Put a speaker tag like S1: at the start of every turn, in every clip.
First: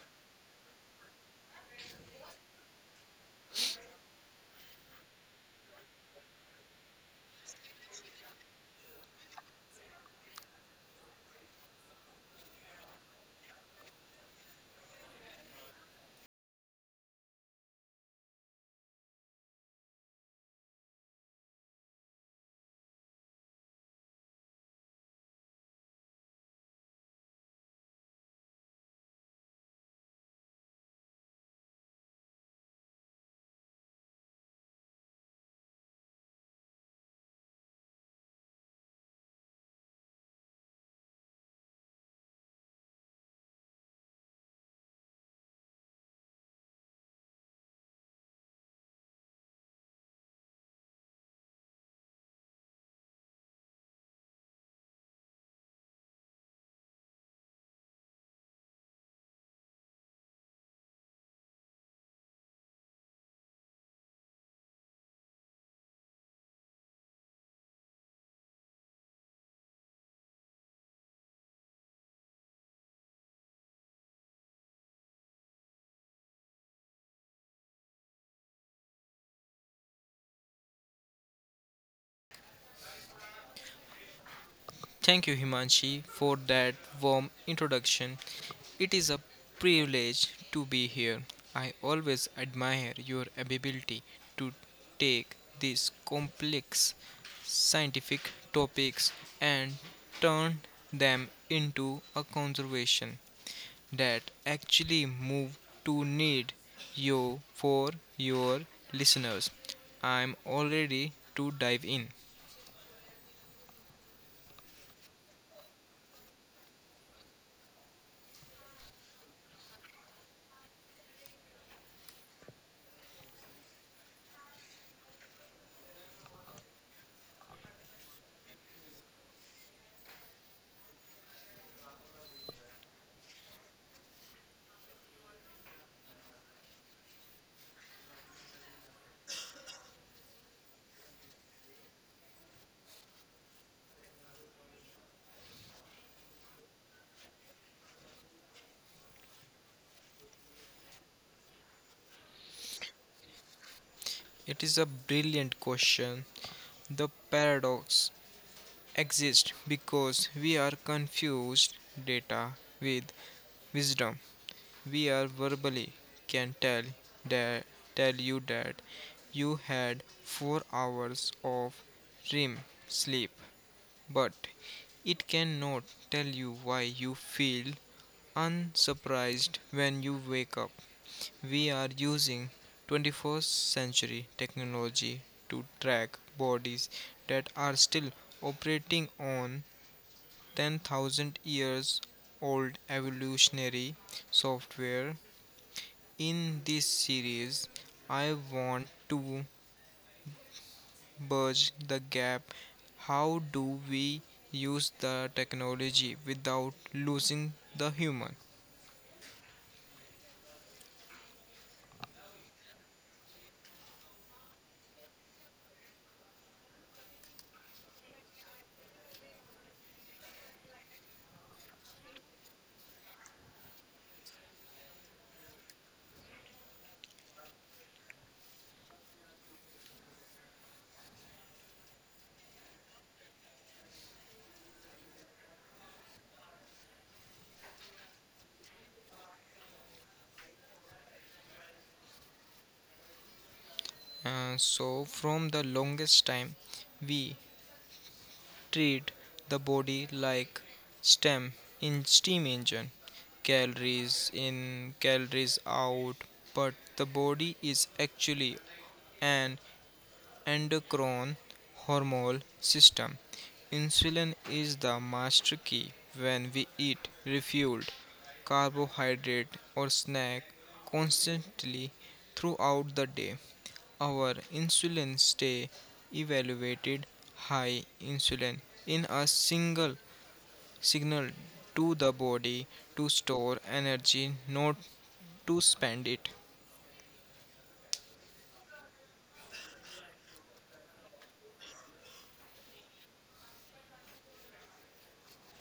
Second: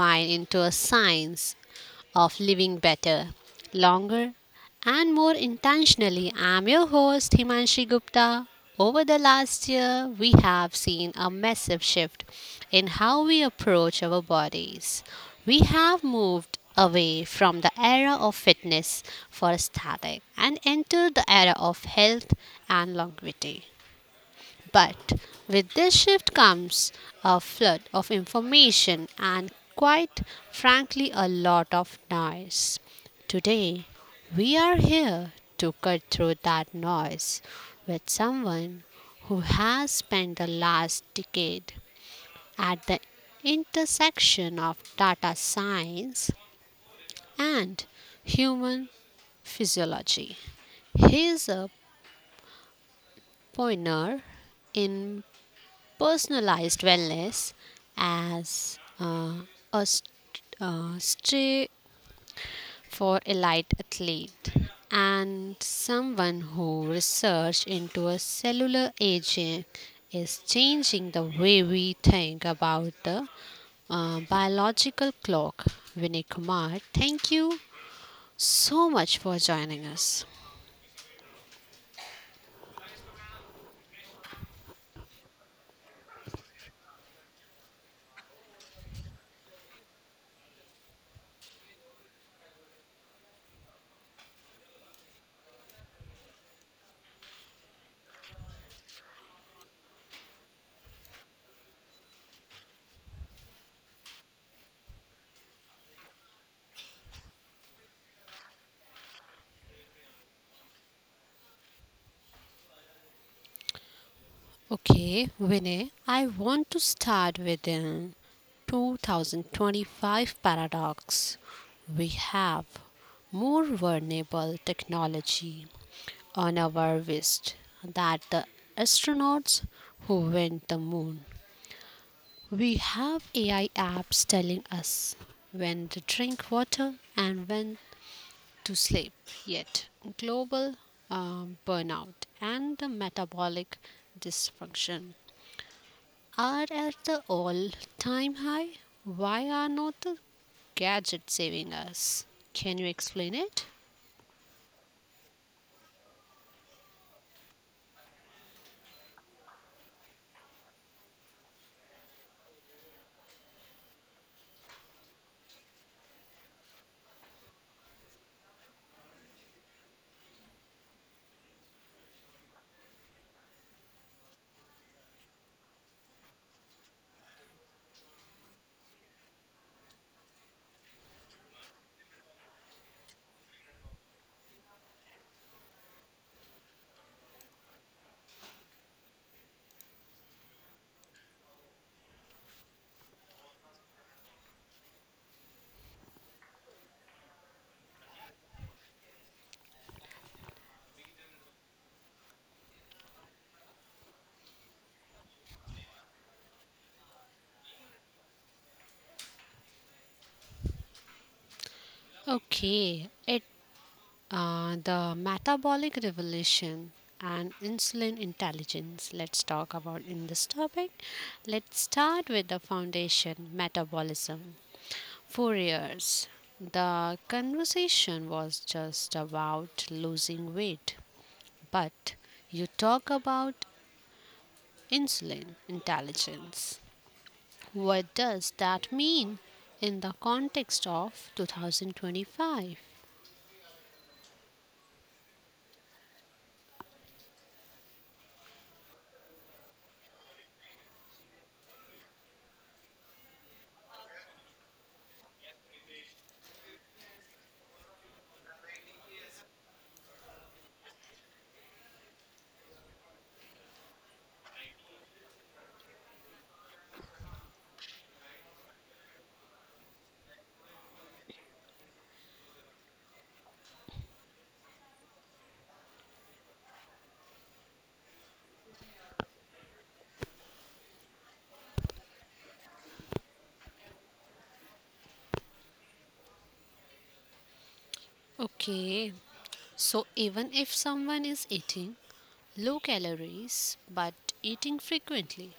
S1: dive into a science of living better, longer, and more intentionally. I'm your host, Himanshi Gupta. Over the last year, we have seen a massive shift in how we approach our bodies. We have moved away from the era of fitness for static and entered the era of health and longevity. But with this shift comes a flood of information and, quite frankly, a lot of noise. Today, we are here to cut through that noise with someone who has spent the last decade at the intersection of data science and human physiology. He is a pioneer in personalized wellness as a st- stray for elite athlete and someone who research into a cellular aging is changing the way we think about the biological clock. Vinay Kumar, thank you so much for joining us.
S2: Thank you, Himanshi, for that warm introduction. It is a privilege to be here. I always admire your ability to take these complex scientific topics and turn them into a conservation that actually move to need you for your listeners. I'm all ready to dive in.
S1: Okay, Vinay, I want to start with an 2025 paradox. We have more vulnerable technology on our wrist than the astronauts who went the moon. We have AI apps telling us when to drink water and when to sleep. Yet, global burnout and the metabolic dysfunction are at the all time high. Why are not the gadgets saving us? Can you explain it?
S2: It is a brilliant question. The paradox exists because we are confused data with wisdom. We are verbally can that tell you that you had 4 hours of REM sleep, but it cannot tell you why you feel unsurprised when you wake up. We are using 21st century technology to track bodies that are still operating on 10,000 years old evolutionary software. In this series, I want to bridge the gap. How do we use the technology without losing the human?
S1: Okay, it the metabolic revolution and insulin intelligence. Let's talk about in this topic. Let's start with the foundation metabolism. For years, the conversation was just about losing weight, but you talk about insulin intelligence. What does that mean in the context of 2025?
S2: So, from the longest time, we treat the body like stem in steam engine, calories in, calories out, but the body is actually an endocrine hormone system. Insulin is the master key. When we eat refueled carbohydrate or snack constantly throughout the day, our insulin stay elevated, high insulin in a single signal to the body to store energy, not to spend it.
S1: Okay, so even if someone is eating low calories but eating frequently,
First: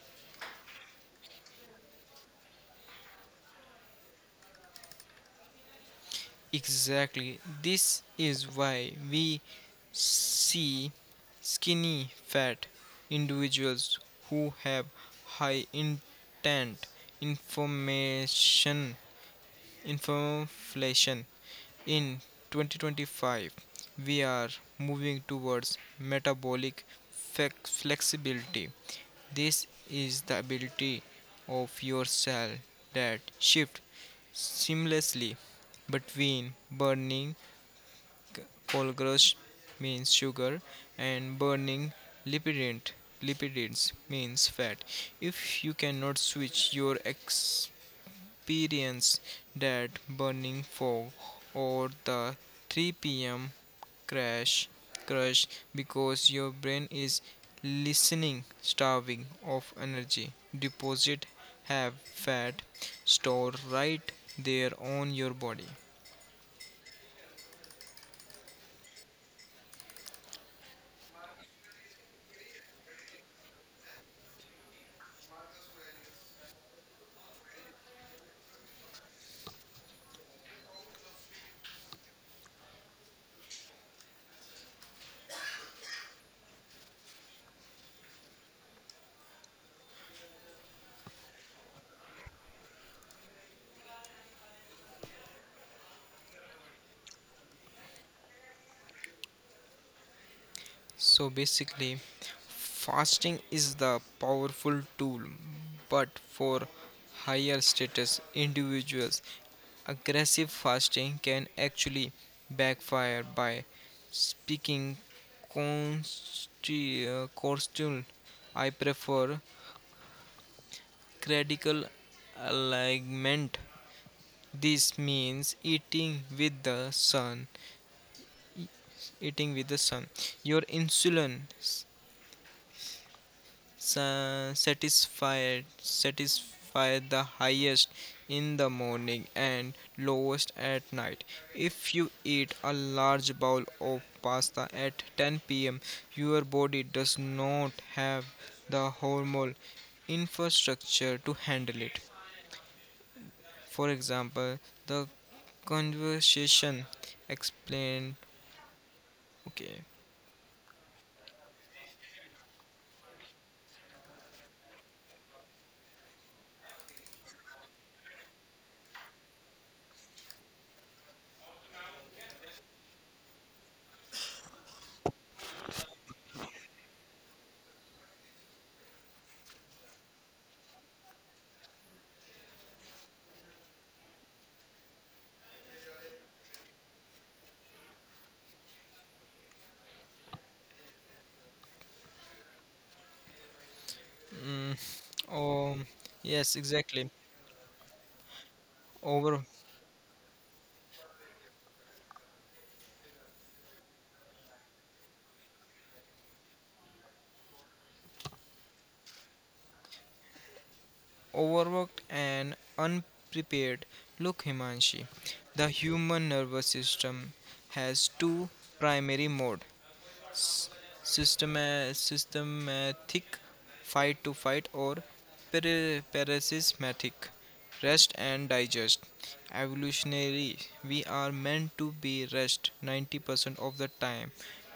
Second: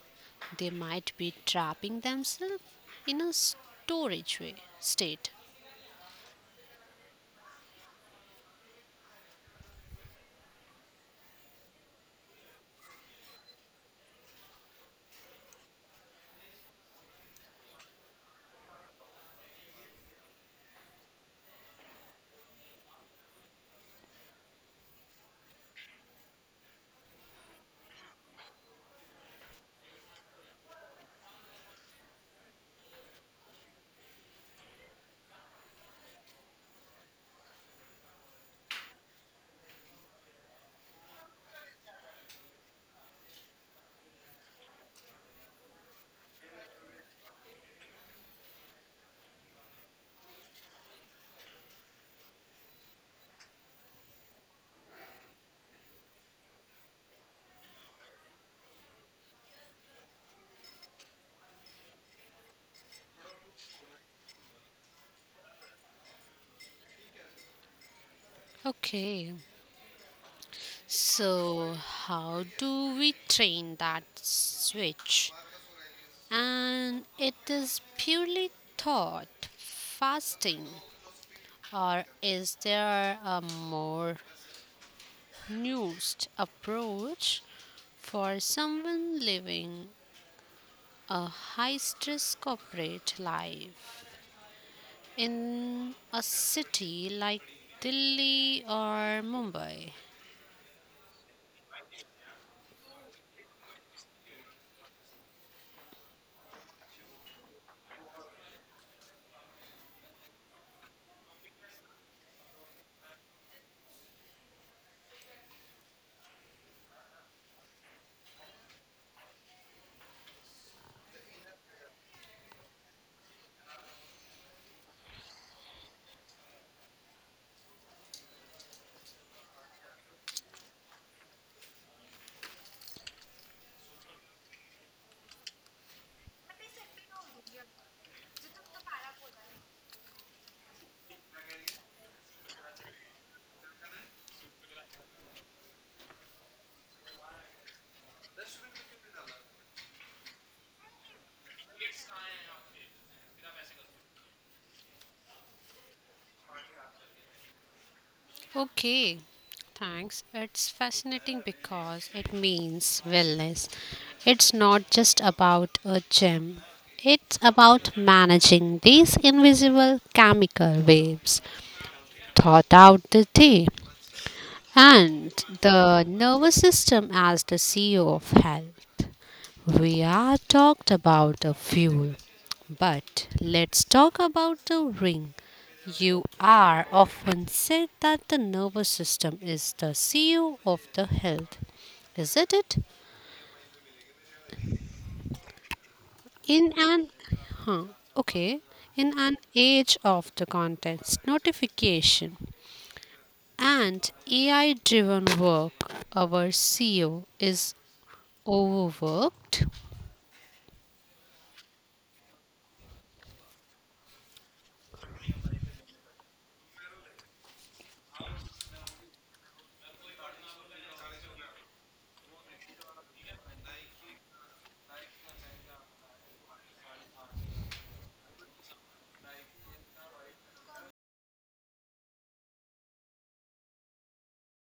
S1: they might be trapping themselves in a storage way, state.
S2: Exactly. This is why we see skinny fat individuals who have high intent information inflation. In 2025, we are moving towards metabolic flexibility. This is the ability of your cell that shift seamlessly between burning Folgrush, means sugar, and burning lipidant lipids, means fat. If you cannot switch your experience, that burning fog, or the 3 p.m. crash crush, because your brain is listening starving of energy deposit, have fat store right there on your body.
S1: Okay, so how do we train that switch? And it is purely thought fasting, or is there a more nuanced approach for someone living a high stress corporate life in a city like Delhi or Mumbai?
S2: So basically, fasting is the powerful tool, but for higher status individuals, aggressive fasting can actually backfire by speaking constant. I prefer critical alignment. This means eating with the sun, e-, eating with the sun. Your insulin sa- satisfied satisfy the highest in the morning and lowest at night. If you eat a large bowl of pasta at 10 p.m., your body does not have the hormone infrastructure to handle it. For example, the conversation explained.
S1: Okay,
S2: Okay.
S1: thanks. It's fascinating because it means wellness. It's not just about a gym, it's about managing these invisible chemical waves throughout the day and the nervous system as the CEO of health. We are talked about the fuel, but let's talk about the ring. You are often said that the nervous system is the CEO of the health, isn't it?
S2: Mm. Oh, yes,
S1: In
S2: exactly.
S1: an huh, okay, in an
S2: over
S1: age of the contents notification and AI-driven work, our CEO is overworked.
S2: Overworked and unprepared. Look, Himanshi, the human nervous system has two primary modes: s- system systematic, fight, or parasismatic, rest and digest. Evolutionary, we are meant to be rest 90% of the time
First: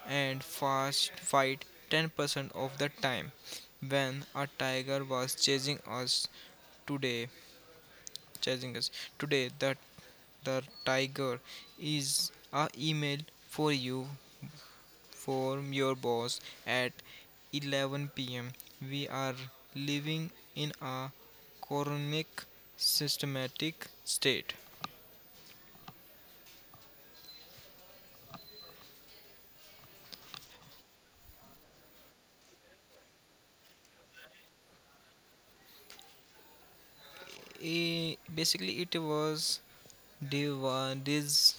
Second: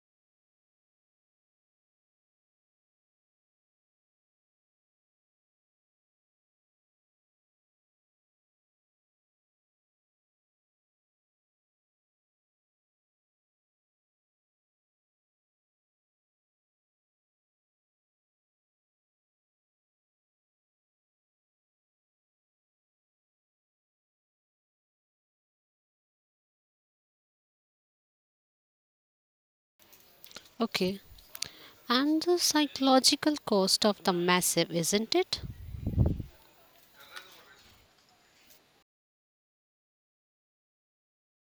S2: and fast fight 10% of the time. When a tiger was chasing us today, chasing us that the tiger is a email for you from your boss at 11 pm. We are living in a chronic systematic state.
S1: Okay, and the psychological cost of the massive, isn't it?
S2: Basically, it was div this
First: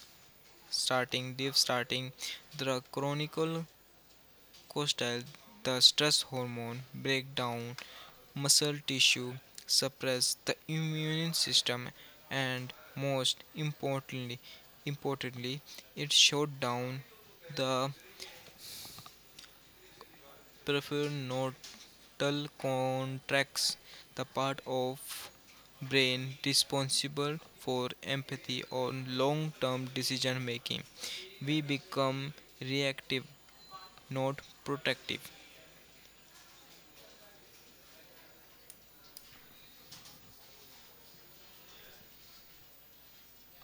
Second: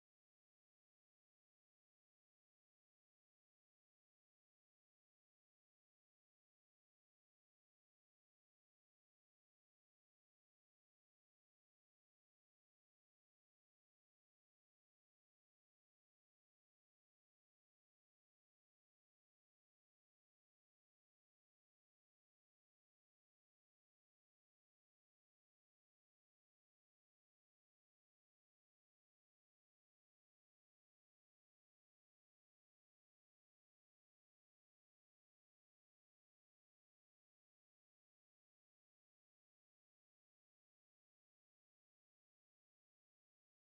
S2: starting div starting the chronicle cortical, the stress hormone, break down muscle tissue, suppress the immune system, and most importantly, it shut down the prefrontal cortex, the part of brain responsible for empathy or long-term decision making. We become reactive, not protective.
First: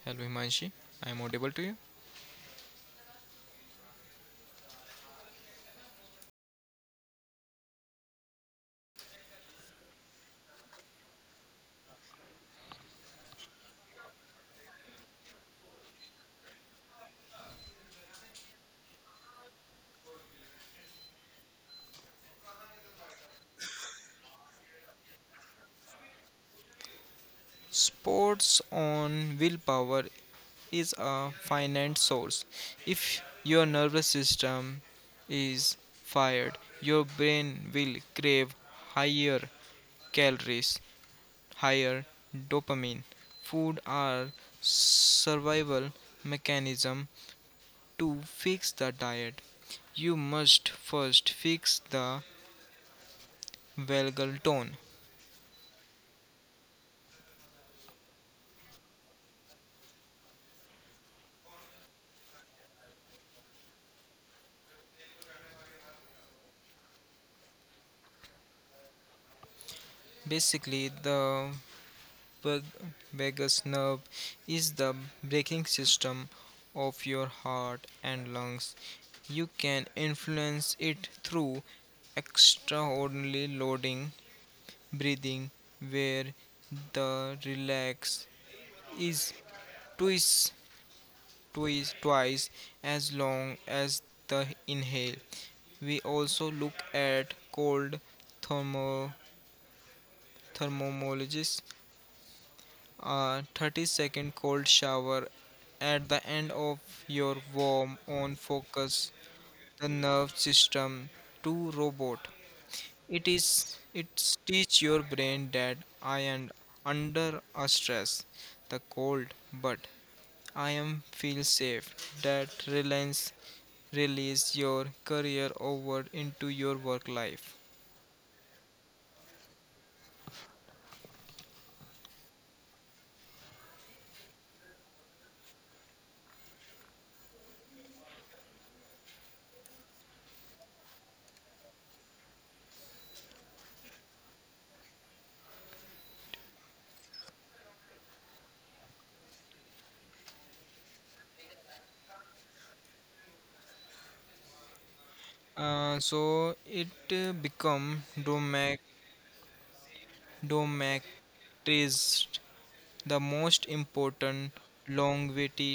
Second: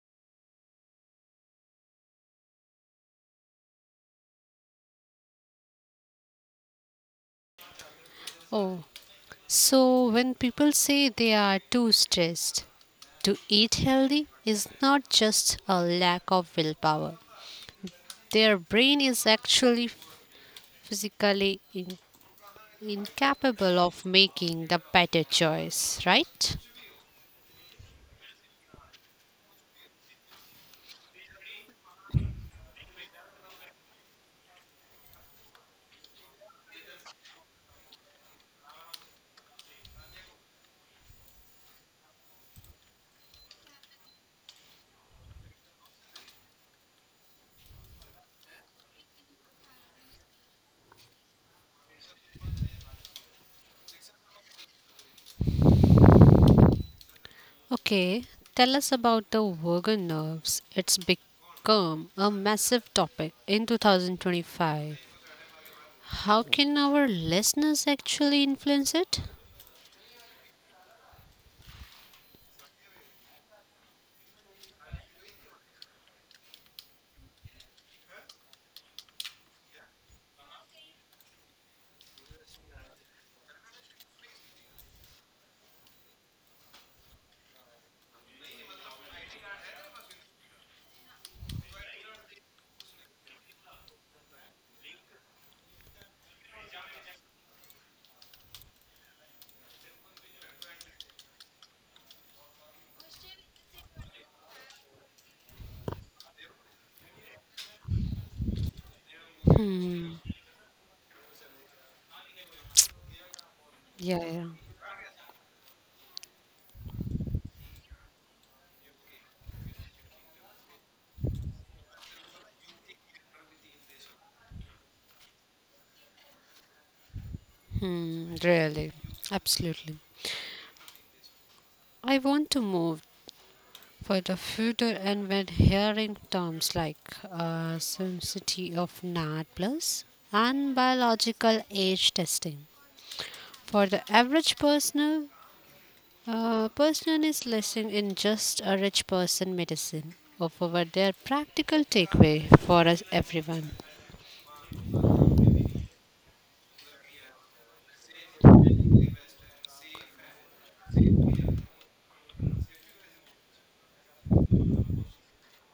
S2: Hello, Himanshi. I am audible to you.
S1: Oh, so when people say they are too stressed, to eat healthy is not just a lack of willpower. Their brain is actually physically incapable of making the better choice, right?
S2: Sports on willpower is a finite source. If your nervous system is fired, your brain will crave higher calories, higher dopamine. Food are survival mechanism to fix the diet. You must first fix the vagal tone.
S1: Okay, tell us about the vagus nerves. It's become a massive topic in 2025. How can our listeners actually influence it?
S2: Basically, the vagus vagus nerve is the braking system of your heart and lungs. You can influence it through extraordinary loading breathing where the relax is twice, twice as long as the inhale. We also look at cold thermo thermologies, a 30-second cold shower at the end of your warm on focus the
S1: Hmm.
S2: nerve system to robot. it is
S1: Yeah,
S2: it
S1: yeah.
S2: teach your brain that I am under a stress, the cold, but I am feel safe, that relents release your career over into your work life.
S1: Hmm. Really. Absolutely. I want to move for the future, and when hearing terms like sensitivity of NAD plus and biological age testing for the average person, person is listening in just a rich person medicine. Over their practical takeaway for us everyone.
S2: So it become domac. The most important longevity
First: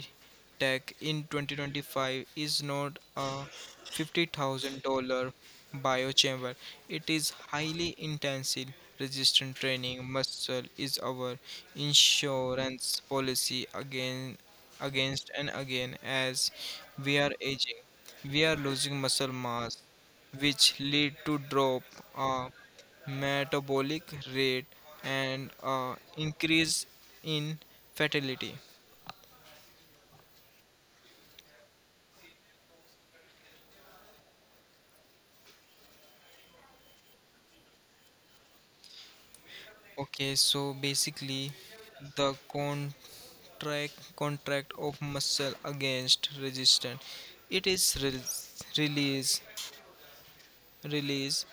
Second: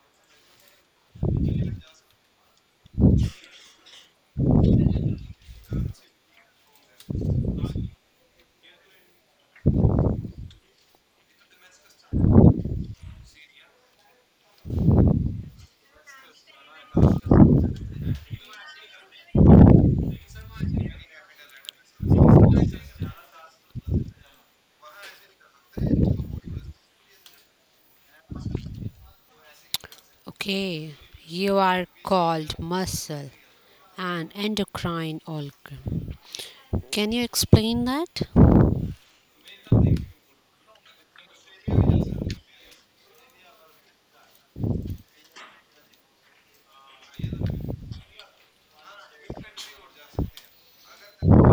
S2: tech in 2025 is not a $50,000 biochamber. It is highly intensive resistant training. Muscle is our insurance policy against, and again as we are aging. We are losing muscle mass, which lead to drop uh, metabolic rate, and increase in fatality.
S1: Okay, you are called muscle and endocrine organ. Can you explain that?
S2: Okay, so basically, the contract of muscle against resistance, it is release release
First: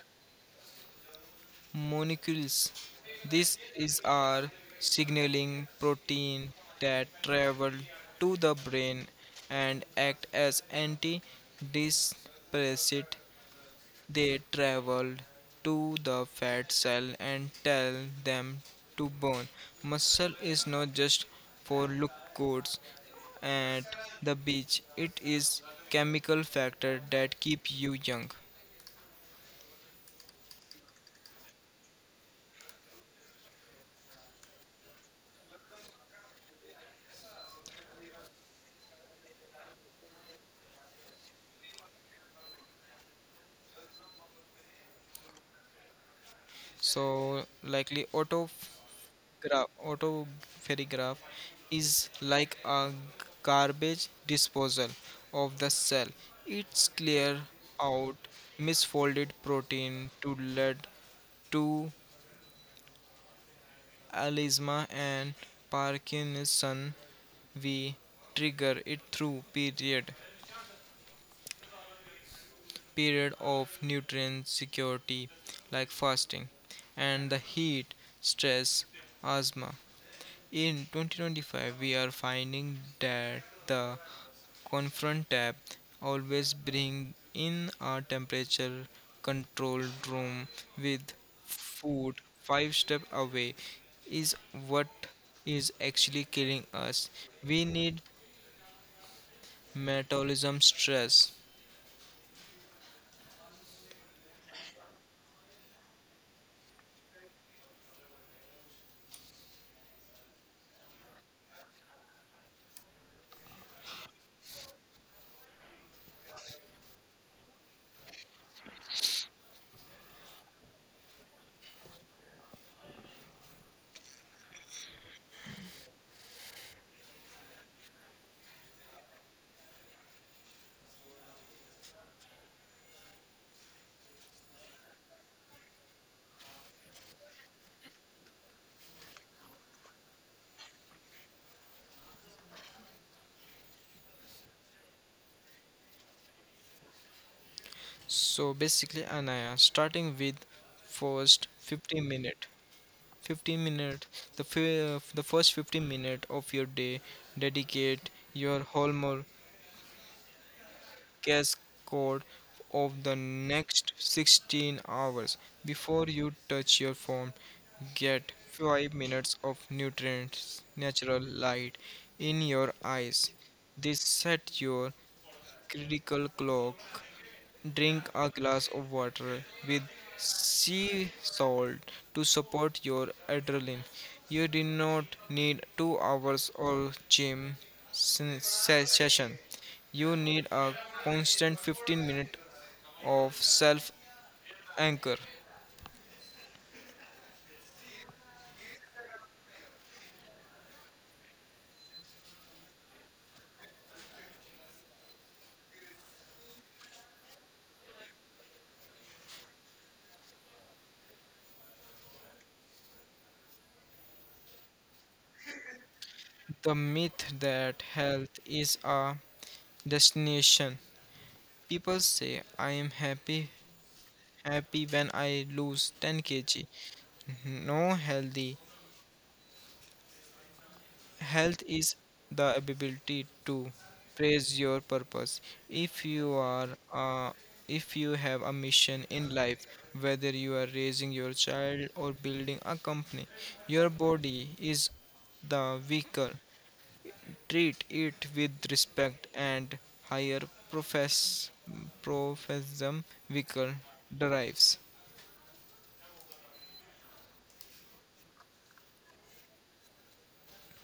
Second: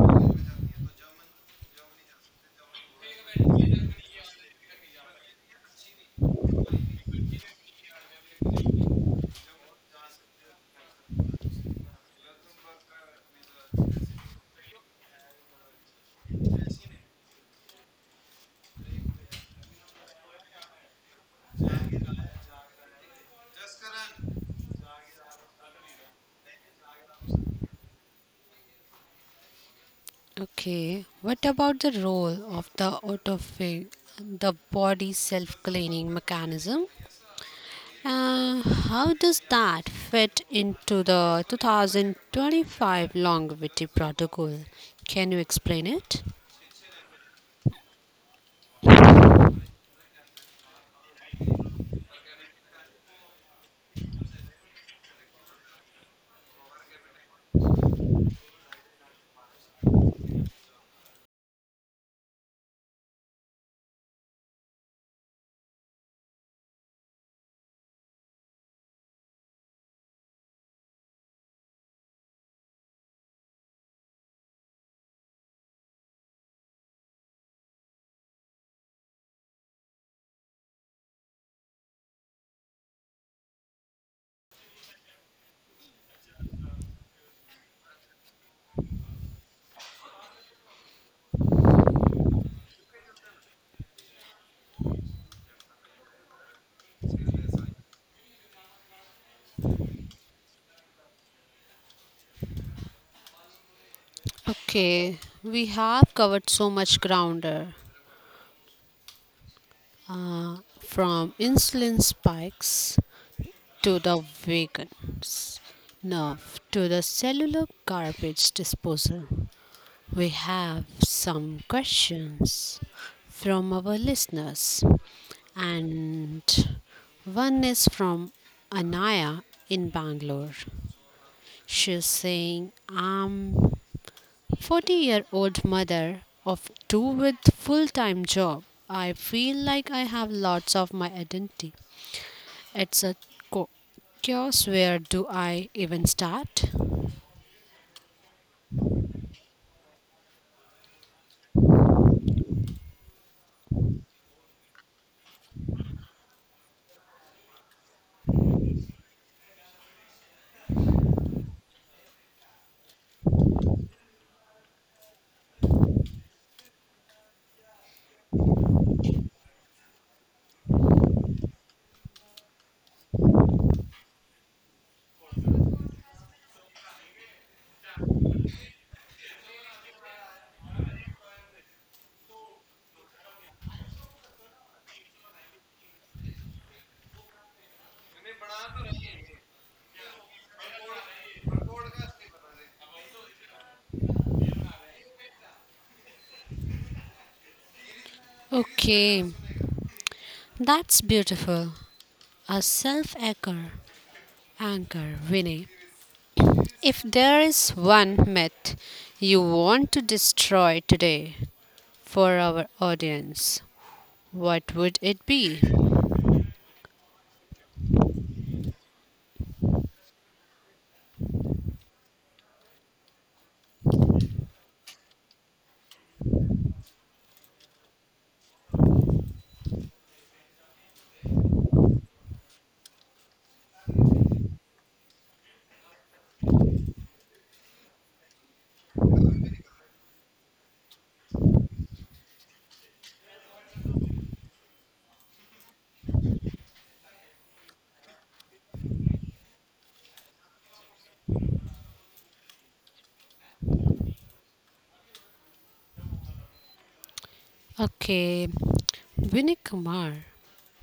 S2: molecules. This is our signaling protein that travel to the brain and act as antidepressant. They travel to the fat cell and tell them to burn. Muscle is not just for look good at the beach. It is chemical factor that keep you young.
S1: Okay, what about the role of the autophagy, the body's self cleaning mechanism? How does that fit into the 2025 longevity protocol? Can you explain it?
S2: So likely auto ferry graph is like a garbage disposal of the cell. It's clear out misfolded protein to lead to alisma and parkinson. We trigger it through period of nutrient security like fasting, and the heat stress asthma. In 2025, we are finding that the Confront tab always bring in a temperature controlled room with food 5 step away is what is actually killing us. We need metabolism stress.
S1: Okay, we have covered so much grounder from insulin spikes to the vegans, now to the cellular garbage disposal. We have some questions from our listeners, and one is from Anaya in Bangalore. She's saying, I'm 40 year old mother of two with full time job. I feel like I have lots of my identity. It's a co- chaos. Where do I even start?
S2: So basically, Anaya, starting with first 15 minute 15 minute the fi- the first 15 minute of your day, dedicate your hormone guess code of the next 16 hours. Before you touch your phone, get 5 minutes of nutrients, natural light in your eyes. This set your critical clock. Drink a glass of water with sea salt to support your adrenaline. You do not need 2 hours or gym session. You need a constant 15 minutes of self anchor.
S1: Okay, that's beautiful. A self anchor, anchor, Vinay. If there is one myth you want to destroy today for our audience, what would it be?
S2: The myth that health is a destination. People say I am happy when I lose 10 kg. No. Health is the ability to praise your purpose. If you are uh, if you have a mission in life, whether you are raising your child or building a company, your body is the vehicle. Treat it with respect and higher profess professum vehicle derives.
S1: Okay, Vinay Kumar,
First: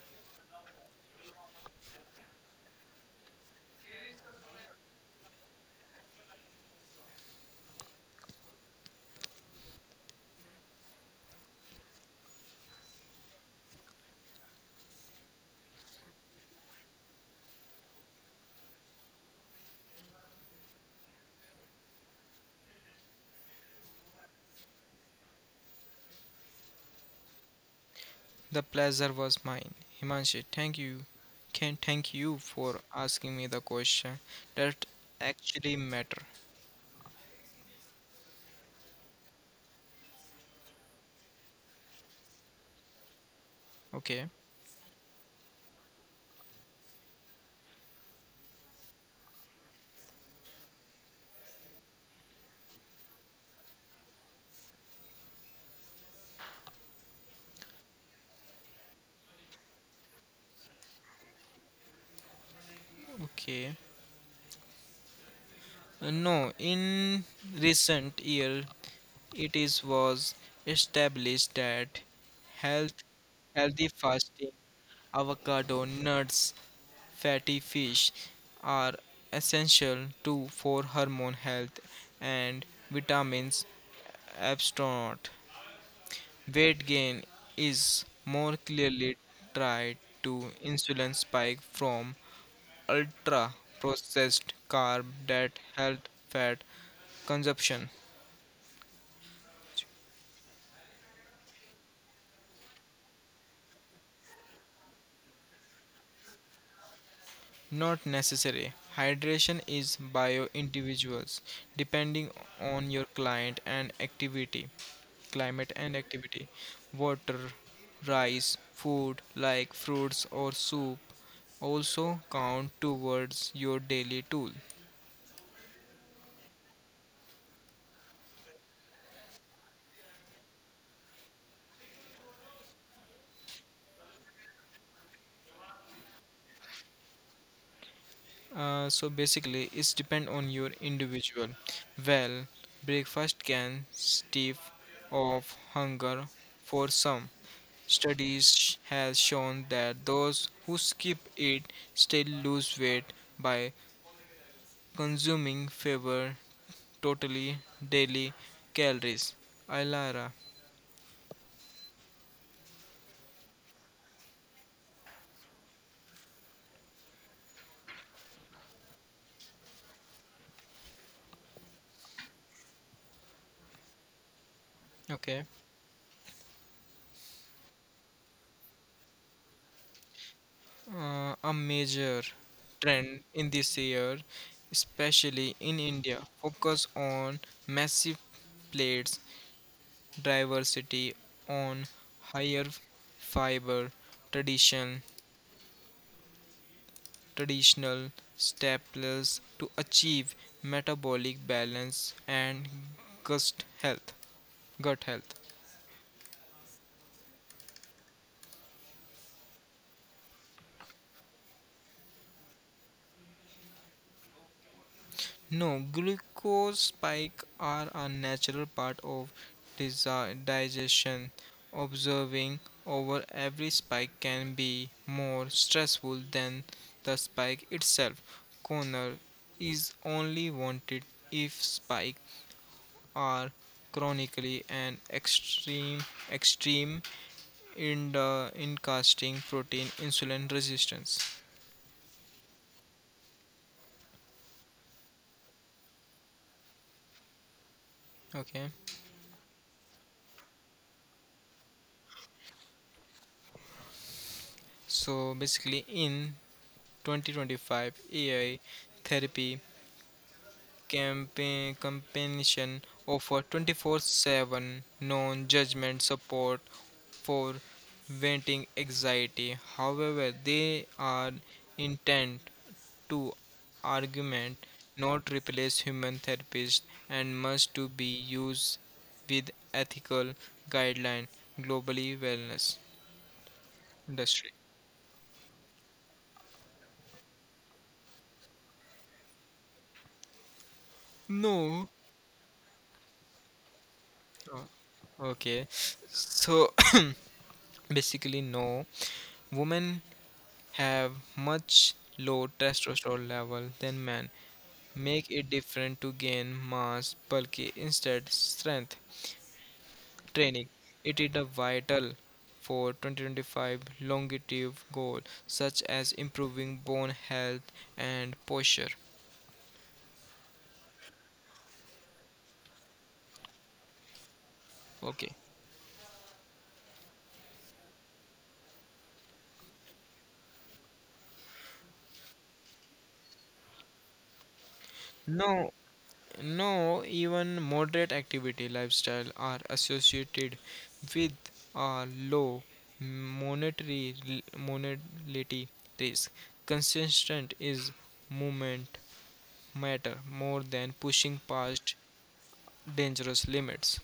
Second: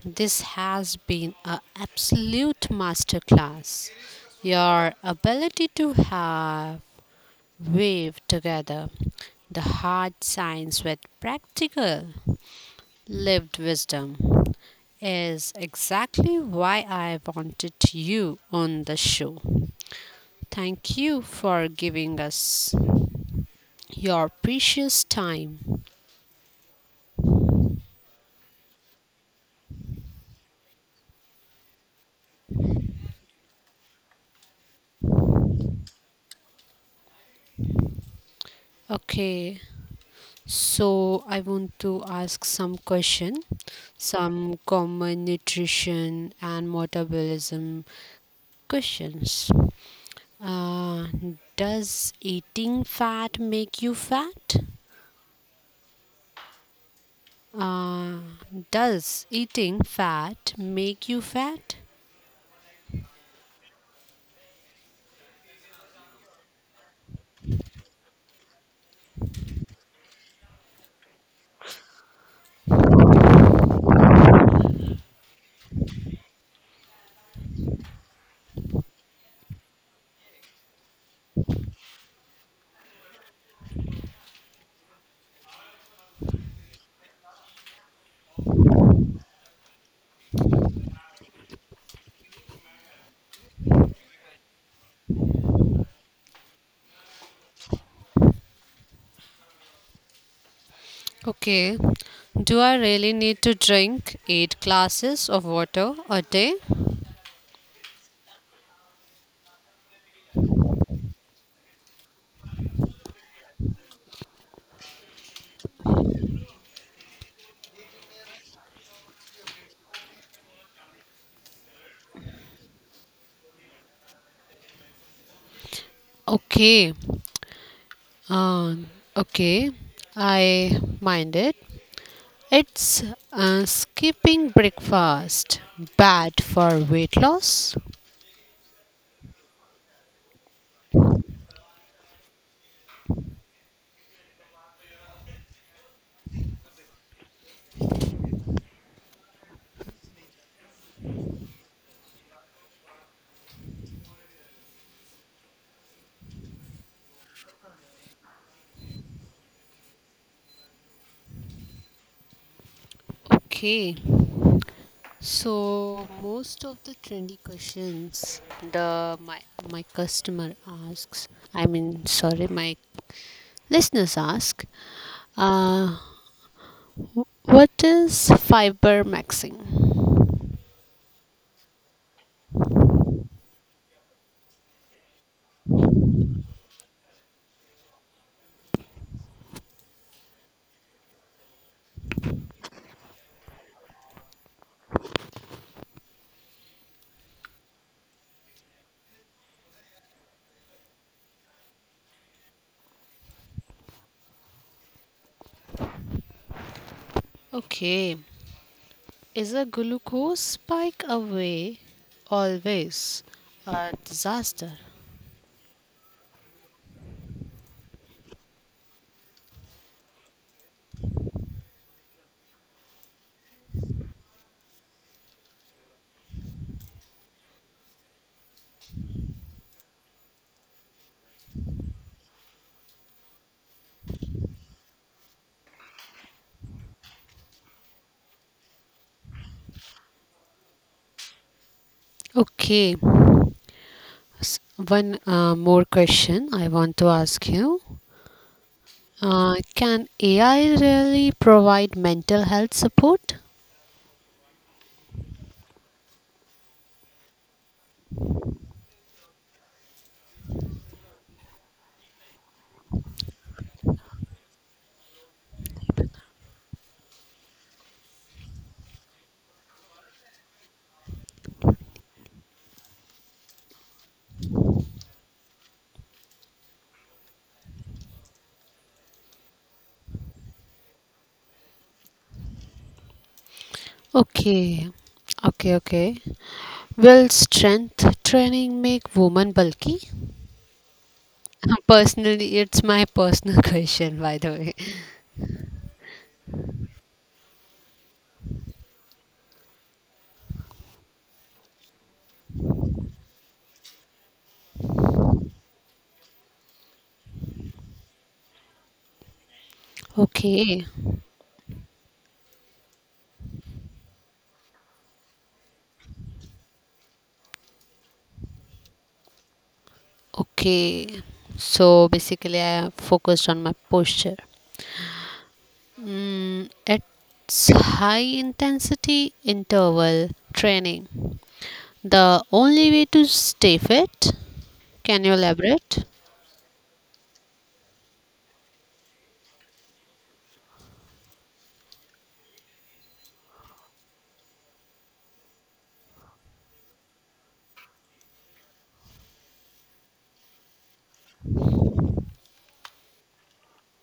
S1: this has been an absolute masterclass. Your ability to have weave together the hard science with practical lived wisdom is exactly why I wanted you on the show. Thank you for giving us your precious time.
S2: The pleasure was mine. Himanshi, thank you. Can thank you for asking me the question that actually matter.
S1: Okay, so I want to ask some question,
S2: Okay.
S1: some common nutrition and metabolism questions. Uh, does eating fat make you fat? Uh, does eating fat make you fat?
S2: Okay. No, in recent year it is was established that health healthy fasting, avocado, nuts, fatty fish are essential to for hormone health and vitamins abstinent. Weight gain is more clearly tied to insulin spike from ultra processed carb that help fat consumption.
S1: Okay. Do I really need to drink eight glasses of water a day?
S2: Not necessary. Hydration is bio individuals depending on your client and activity climate and activity. Water rice food like fruits or soup also count towards your daily tool.
S1: Okay. Uh, okay. I mind it. It's skipping breakfast bad for weight loss?
S2: So basically, it's depend on your individual. Well, breakfast can stave off hunger for some. Studies has shown that those who skip it still lose weight by consuming fewer totally daily calories. Ilara,
S1: Okay. So most of the trendy questions the my my customer asks, I mean sorry, my listeners ask,
S2: okay,
S1: uh, what is fiber maxing?
S2: a major trend in this year, especially in India, focus on massive plates diversity on higher fiber tradition traditional staples to achieve metabolic balance and gut health gut health.
S1: Okay, is a glucose spike away always a disaster?
S2: No glucose spike are a natural part of digestion. Observing over every spike can be more stressful than the spike itself. Corner is only wanted if spike are chronically and extreme in casting protein insulin resistance.
S1: Okay, one more question I want to ask you.
S2: Okay,
S1: Can AI really provide mental health support?
S2: so basically, in 2025, AI therapy campaign companion offer 24/7 non-judgment support for venting anxiety. However, they are intent to argument, not replace human therapists, and must to be used with ethical guideline globally wellness industry.
S1: Okay. Okay, okay. Will strength training make women bulky?
S2: No.
S1: Personally, it's my personal question, by the
S2: Oh,
S1: way.
S2: okay, so basically, no, women have much low testosterone level than men, make it different to gain mass bulky instead strength training.
S1: Okay.
S2: It is a vital for 2025 longevity goal such as improving bone health and posture.
S1: Okay. So basically, I focused on my posture.
S2: Okay.
S1: Mm, at high intensity interval training, the only way to stay fit, can you
S2: No,
S1: elaborate?
S2: no, even moderate activity lifestyle are associated with a low monetary mortality risk. Consistent is movement matter more than pushing past dangerous limits.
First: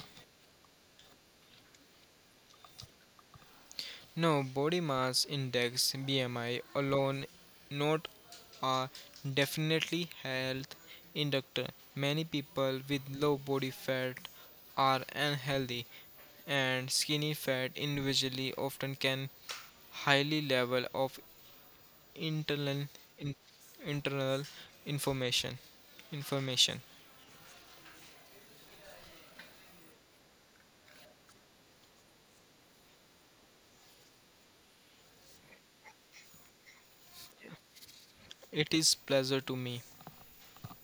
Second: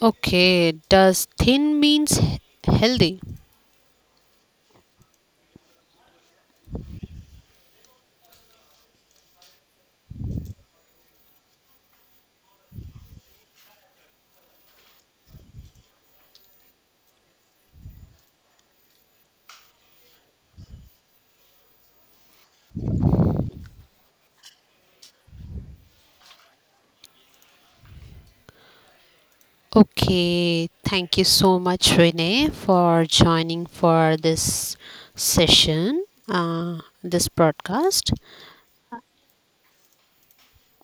S1: Okay. Does thin means healthy?
S2: No, body mass index BMI alone not a definitely health inductor. Many people with low body fat are unhealthy, and skinny fat individually often can highly level of internal in, internal information information.
S1: Okay, thank you so much, Renee, for joining for this session, this broadcast.
S2: It is pleasure to me.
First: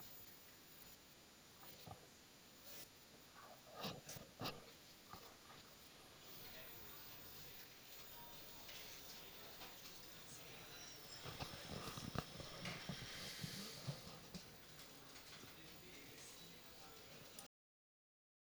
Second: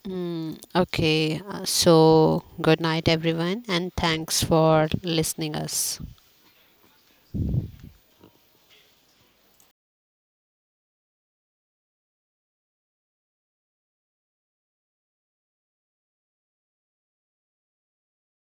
S1: Mm, okay, so good night, everyone, and thanks for listening us.